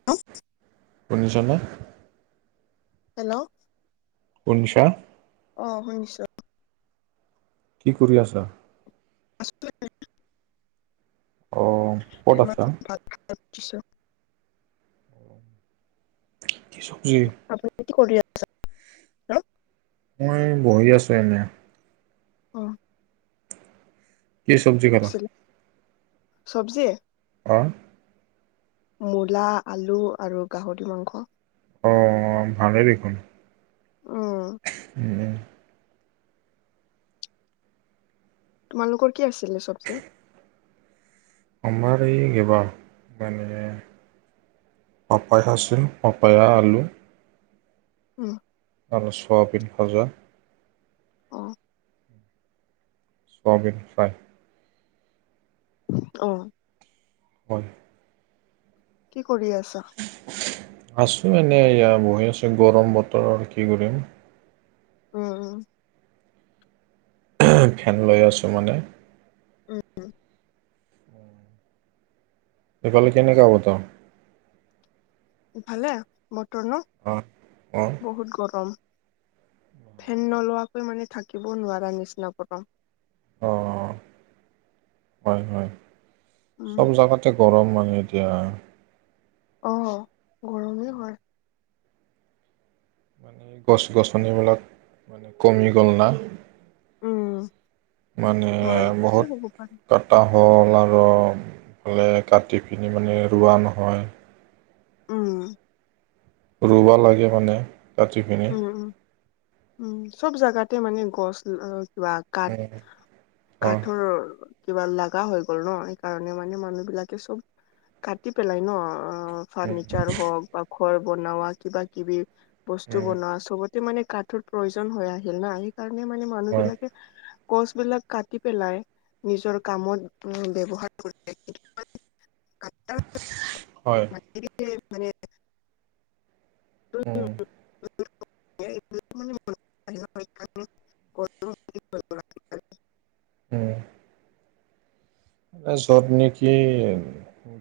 [inaudible] শুনিছ নে? হেল্ল' শুনিছা? অ' শুনিছোঁ। কি কৰি আছা? আছোঁ [unintelligible] অ', ক'ত এই আছা? মাত্ৰ ভাত‌ খাই উঠিছোঁ। কি চবজি? আপুনি [unintelligible] কৰি আছা? মই বহি আছোঁ এনে? অ', কি চবজি [unintelligible] চবজি? অ', মূলা, আলু আৰু গাহৰি মাংস। অ' অ' ভালেই দেখোন। অ', উম, তোমালোকৰ কি আছিলে চবজে? আমাৰ এই, এইবাৰ মানে পাপাই [unintelligible] পপায়া আলু। [unintelligible] আৰু চয়াবিন ভজা। অ', [unintelligible] অ', হয়। কি কৰি আছা? আছো এনে এয়া বহি আছোঁ গৰম বতৰ আৰু কি কৰিম। উম, উম। ফেন লৈ আছোঁ মানে। উম, সিফালে কেনেকুৱা গতাও? [unintelligible] বতৰ ন? অ' অ' বহুত গৰম ফেন নলোৱাকৈ মানে থাকিবওঁ নোৱাৰা নিচিনা গৰম। অ' হয়, হয় উম চব জাগাতে গৰম মানে এতিয়া। অ'গৰমেই হয়। গছ-গছনিবিলাক মানে কমি গ'ল না। উ, মানে বহুত পাৰে তাত কতা হ'ল আৰু কাটি পিনি মানে ৰোৱা নহয়। উম। ৰুবা লাগে মানে। কাটি পিনি উম, উম, উম, চব জোগাতে মানে গছ কিবা কাঠ অঁ কাঠৰ কিবা লগা হৈ গ'ল ন' সেইকাৰণে মানে মানুহ বিলাকে চব কাটি পেলাই ন'। ফাৰ্ণিচাৰ হ'ওক বা ঘৰ বনোৱা কিবা কিবি। টো বনোৱা চবতে মানে কাঠৰ প্ৰয়োজন হৈ আহিল না সেইকাৰণে মানে মানুহ হয় বিলাকে গছ বিলাক কাটি পেলাই। নিজৰ কামত উ, ব্যৱহাৰ কৰি হয় [unintelligible] [unintelligible] উম। [unintelligible] উম। এ য'ত নেকি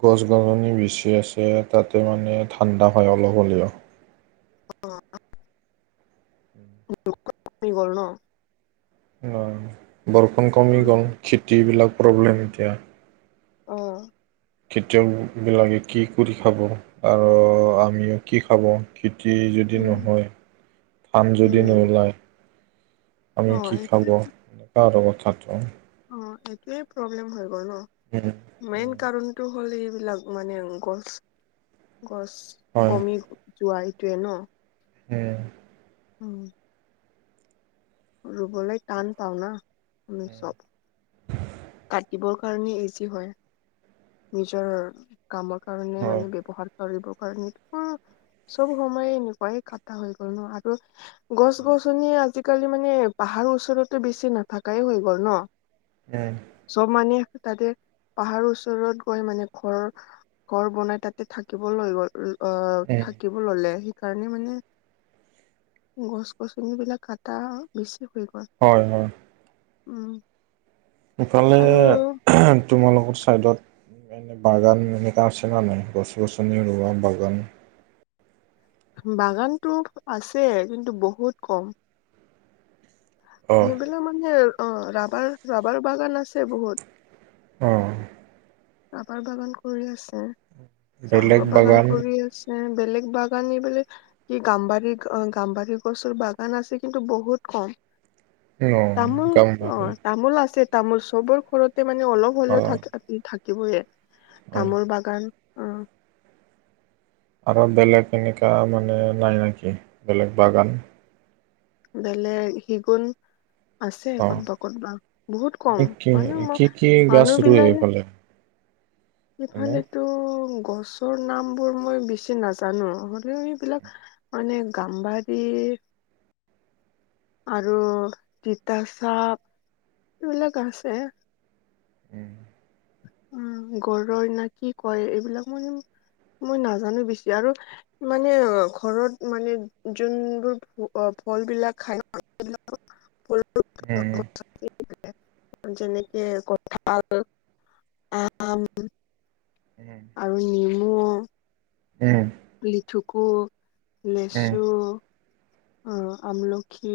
গছ-গছনি বেছি আছে, তাতে মানে ঠাণ্ডা হয় অলপ হ'লেও। [unintelligible] অ', বৰষুণ ক'মি গ'ল খেতিবিলাক প্ৰব্লেম এতিয়া। অ'। খেতিয়কবিলাকে কি কৰি খাব আৰু আমিও কি খাব। খেতি যদি উম নহয় ধান যদি উম নোলায়। অ আমি কি এইটোৱে খাব, এনেকা আৰু কথাটো। অ', এইটোৱে প্ৰব্লেম হৈ গ'ল ন'। হম। মেইন কাৰণটো হ'ল এইবিলাক মানে গছ গছ হয় কমি যোৱা এইটোয়ে ন'? উম। উম। ৰুবলৈ টান পাওঁ না আমি উম, চব। কাটিবৰ কাৰণে ইজি হয়, নিজৰ কামৰ কাৰণে হয় মানে ব্যৱহাৰ কৰিবৰ কাৰণে, মোৰ চব সময় এনেকুৱাই কাটা হৈ গ'ল ন' আৰু গছ-গছনিও আজিকালি মানে পাহাৰৰ ওচৰতে বেছি নাথাকাই হৈ গ'ল ন'? উম। চব মানুহে তাতে পাহাৰৰ ওচৰত গৈ মানে ঘৰ ঘৰ বনাই তাতে থাকিবলৈ গ'ল। অ', উম থাকিব ল'লে। সেইকাৰণে মানে গছ-গছনিবিলাক কটা বেছি হৈ গ'ল। হয়, হয়। উম। ইফালে আৰু তোমালোকৰ চাইডত এ বাগান এনেকা আছে নে নাই, গছ-গছনি ৰুোৱা বাগান? বাগানতো আছে কিন্তু বহুত ক'ম। অ সেইবিলাক মানে অ', ৰাবাৰ ৰাবাৰ বাগান আছে বহুত। অ'। চাহৰ বাগান কৰি আছে। চাহৰ বাগান কৰি আছে। উম বেলেগ বাগান এই বিলাক কি গাম্বাৰী গাম্বাৰী গছৰ বাগান আছে কিন্তু বহুত কম। ন তামোল অ গাম্বাৰী তামোল আছে। তামোল চবৰ ঘৰতে মানে অলপ অ হ'লেও থাক থাকিবয়ে হয় তামোল বাগান। উম। আৰু বেলেগ এনেকুৱা মানে নাই নেকি বেলেগ বাগান? বেলেগ শিশুন আছে অ ক'তবা ক'তবা বহুত কম কি মানে কি কি গছ মানুহ ৰুৱে বিলাকে [inaudible] এনে ইফালেতো গছৰ নাম বোৰ মই বেছি নাজানোঁ হ'লেও এইবিলাক মানে গাম্বাৰী। আৰু তিতা চাপ এইবিলাক আছে। উম। উম গৰৈৰ না কি কয় এইবিলাক মই মই নাজানোঁ বেছি আৰু মানে ঘৰত মানে যোনবোৰ ফল বিলাক খাই নে সেইবিলাক উম। [inaudible] যেনেকে কঁঠাল। আম। উম। আৰু নেমু। [inaudible] লিঠুকু, উম লেচু, আমলখি।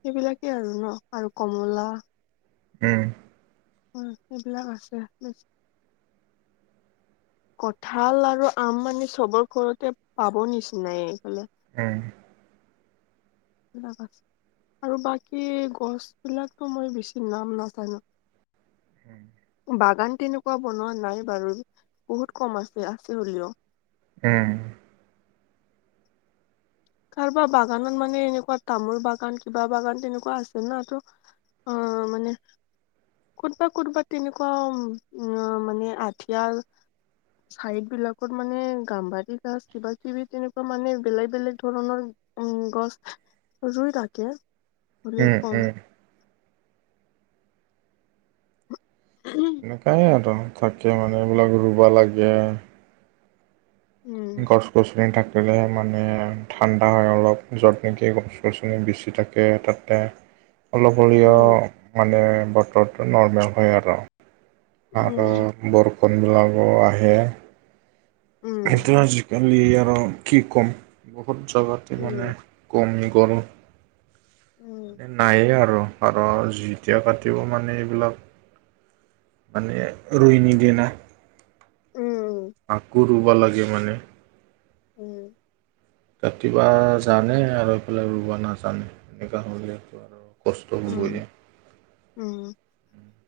সেইবিলাকেই আৰু ন আৰু কমলা। উম। উম এইবিলাক আছে, উম। কঠাঁল আৰু আম মানে চবৰ ঘৰতে পাব নিচিনাই। উম। [inaudible] আৰু বাকী গছ বিলাকতো মই বেছি নাম নাজানোঁ। [inaudible] বাগান তেনেকুৱা বনোৱা নাই বাৰু বহুত কম আছে, আছে হ'লেও। এৱ। কাৰোবাৰ বাগানত মানে এনেকুৱা তামোল বাগান কিবা বাগান তেনেকুৱা আছে ন তো। অ মানে কোতবা কোতবা তেনেকুৱা উম মানে আঠিয়াল চাইড বিলাকত মানে গাম্বাৰী গছ কিবা কিবি তেনেকুৱা মানে বেলেগ বেলেগ ধৰণৰ উম গছ ৰুই থাকে, হ'লেও কম। উম এনেকাই আৰু থাকে মানে এইবিলাক ৰুব লাগে। উম [inaudible] গছ-গছনি থাকিলেহে মানে ঠাণ্ডা হয় অলপ য'ত নেকি গছ-গছনি বেছি থাকে তাতে অলপ হ'লেও উম মানে বতৰটো নৰ্মেল হয় আৰু। আৰু উম বৰষুণবিলাকো আহে। উম সেইটো আজিকালি আৰু কি ক'ম বহুত জেগাতে মানে। উম কমি গ'ল, উম নায়েই আৰু। আৰু যেতিয়া কাটিব মানে এইবিলাক মানে ৰুইনি নিদিয়ে না। উম। আকৌ ৰুব লাগে মানে। উম। কাটিৱা জানে আৰু এইফালে ৰুবা নাজানে সেইকাৰণেটো আৰু কষ্ট উম, হ'বই উম,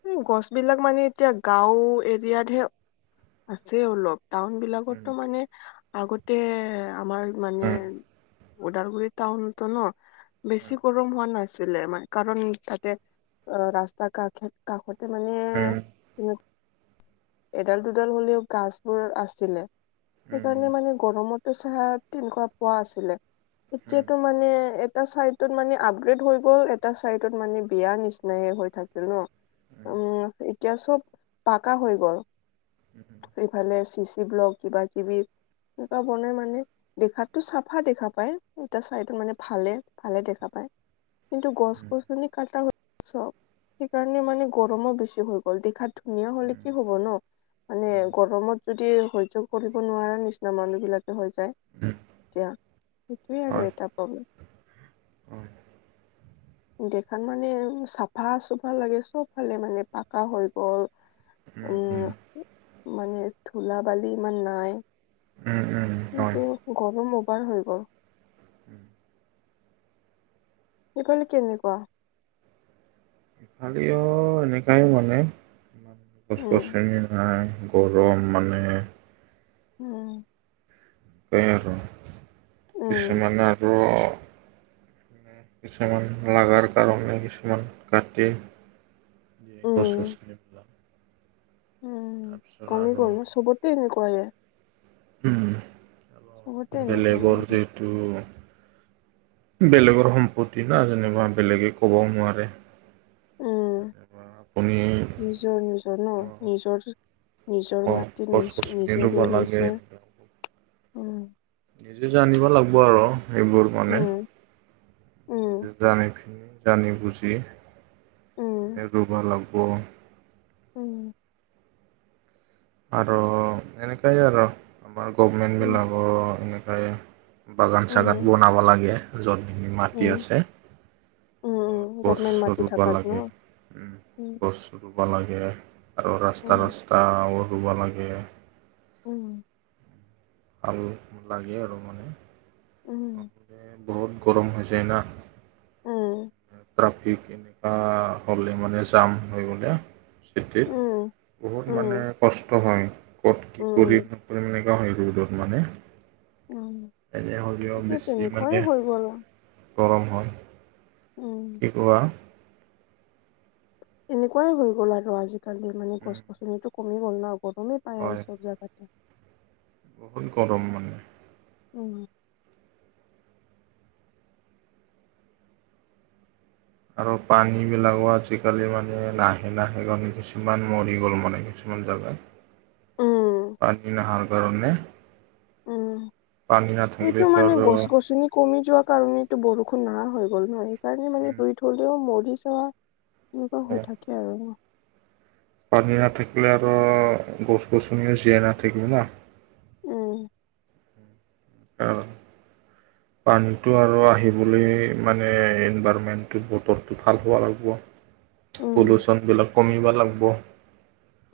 উ গছ বিলাক মানে এতিয়া গাঁও এৰিয়াতহে আছে অলপ। টাউন উম, বিলাকতো মানে আগতে আমাৰ মানে উম, ওদালগুৰি টাউনতো ন বেছি গৰম হোৱা নাছিলে আমাৰ। কাৰণ তাতে অ ৰাস্তা কাষ কাষতে মানে উম। কিন্তু এডাল দুডাল হ'লেও গছবোৰ আছিলে উম, উম, সেইকাৰণে মানে গৰমতো চাহ তেনেকুৱা পোৱা আছিলে, উম, উম, এতিয়াতো মানে এটা চাইট ত মানে আপগ্ৰেড হৈ গ'ল এটা চাইডত মানে বিয়া নিচিনাই হৈ থাকিল ন। উম এতিয়া চব পাকা হৈ গ'ল। এইফালে চি চি ব্লগ কিবা কিবি এনেকুৱা বনাই মানে দেখাটো চাফা দেখা পায়, এটা চাইড মানে ভালে ভালে দেখা পায়। কিন্তু উম, গছ-গছনি কাটা চব, সেইকাৰণে মানে গৰমো বেছি হৈ গ'ল। দেখাত ধুনীয়া হ'লে উম, উম, কি হ'ব ন। মানে উম, গৰমত যদি সহ্য কৰিব নোৱাৰা নিচিনা মানুহ বিলাক হৈ যায় এতিয়া, সেইটোৱে আৰু এটা প্ৰব্লেম। অ। দেখাত মানে চাফা চফা লাগে চবফালে মানে পাকা হৈ গ'ল উম মানে ধুলা বালি ইমান নাই। উম উম। কিন্তু হয় গৰম অভাৰ হৈ গ'ল। সেইফালে কেনেকুৱা? ফালিও এনেকাই মানে ইমান উম গছ-গছনি নাই। গৰম মানে উম। সেইয়া আৰো উম কিছুমান আৰো কিছুমান লাগাৰ কাৰণে কিছুমান কাটি গছ উম [unintelligible] উম তাৰপিছত কমে আৰু গল ন চবতে এনেকোৱায়ে। উম চবতে আৰো এনেকুৱা হৈ বেলেগৰ গ'ল যিটো বেলেগৰ সম্পত্তি না যেনিবা বেলেগে ক'বও নোৱাৰে। উম যেনিবা আপুনি নিজৰ নিজৰ না নিজৰ নিজৰ অ মাটিত গছ নিজ গছনি নিজে ৰুব ৰুই লাগে গৈছে উম। নিজে জানিব লাগিব আৰু সেইবোৰ মানে উম উম নিজে জানি পিনি, জানি বুজি উম এ ৰুবা লাগিব। উম। আৰো এনেকাইে আৰো আমাৰ উম গভমেণ্টবিলাকো এনেকাই। বাগান-চাগান উম বনাব লাগে য'ত মাটি উম আছে উম উম [unintelligible] গভমেণ্ট গছ মাটি ৰুব থাকাত ন লাগে উম গছ ৰুব লাগে আৰু উম ৰাস্তা-ৰাস্তাও ৰুব লাগে। উম! আৰু লাগে আৰু মানে। উম! তাকে বহুত গৰম হৈ যায় না। উম! ট্ৰেফিক এনেকুৱা হ'লে মানে জাম হৈ গ'লে। খেতিত উম বহুত উম মানে কষ্ট হয় ক'ত কি উম কৰিম? তাৰমানে তেনেকুৱা হয় [unintelligible] ৰ'দত মানে। উম এনে হ'লেও এতিয়া বেছি তেনেকুৱাই মানে হৈ গ'ল গৰম হয়। উম! শিকোৱা। এনেকুৱাই হৈ গ'ল আৰু আজিকালি মানে উম, গছ-গছনিতো কমি গ'ল ন গৰমেই পায় হয় আৰু চব জাগাতে। বহুত গৰম মানে। উম। আৰু পানী বিলাকো আজিকালি মানে নাহে-নাহে কাৰণে কিছুমান মৰি গ'ল মানে কিছু কিছুমান জাগাত উম, পানী নাহাৰ কাৰণে। উম! পানী সেইটো নাথাকিলেতো মানে আৰু গছ-গছনি কমি যোৱা কাৰণতো বৰষুণ নাহা হৈ গ'ল নহয় সেইকাৰণে মানে উম, ৰুই থলেও মৰি যোৱা এনেকুৱা হৈ অ' থাকে আৰু ন। পানী নাথাকিলে আৰু গছ-গছনিয়ো জীয়াই নাথাকিব ন। উম! অহ! পানীটো আৰু আহিবলৈ মানে ইনভাৰমেণ্টটো বতৰটো ভাল হ'ব লাগিব। উম, পলুচন বিলাক কমিব লাগিব,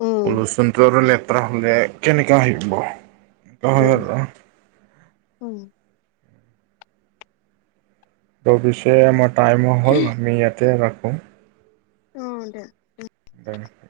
উম, পলুচনটো আৰু লে লেতেৰা হ'লে কেনেকা আহিব হয় উম, আৰু। উম! ত' পিছে আমাৰ টাইমো হ'ল আমি ইয়াতে ৰাখোঁ। অঁ! দে দে [unintelligible]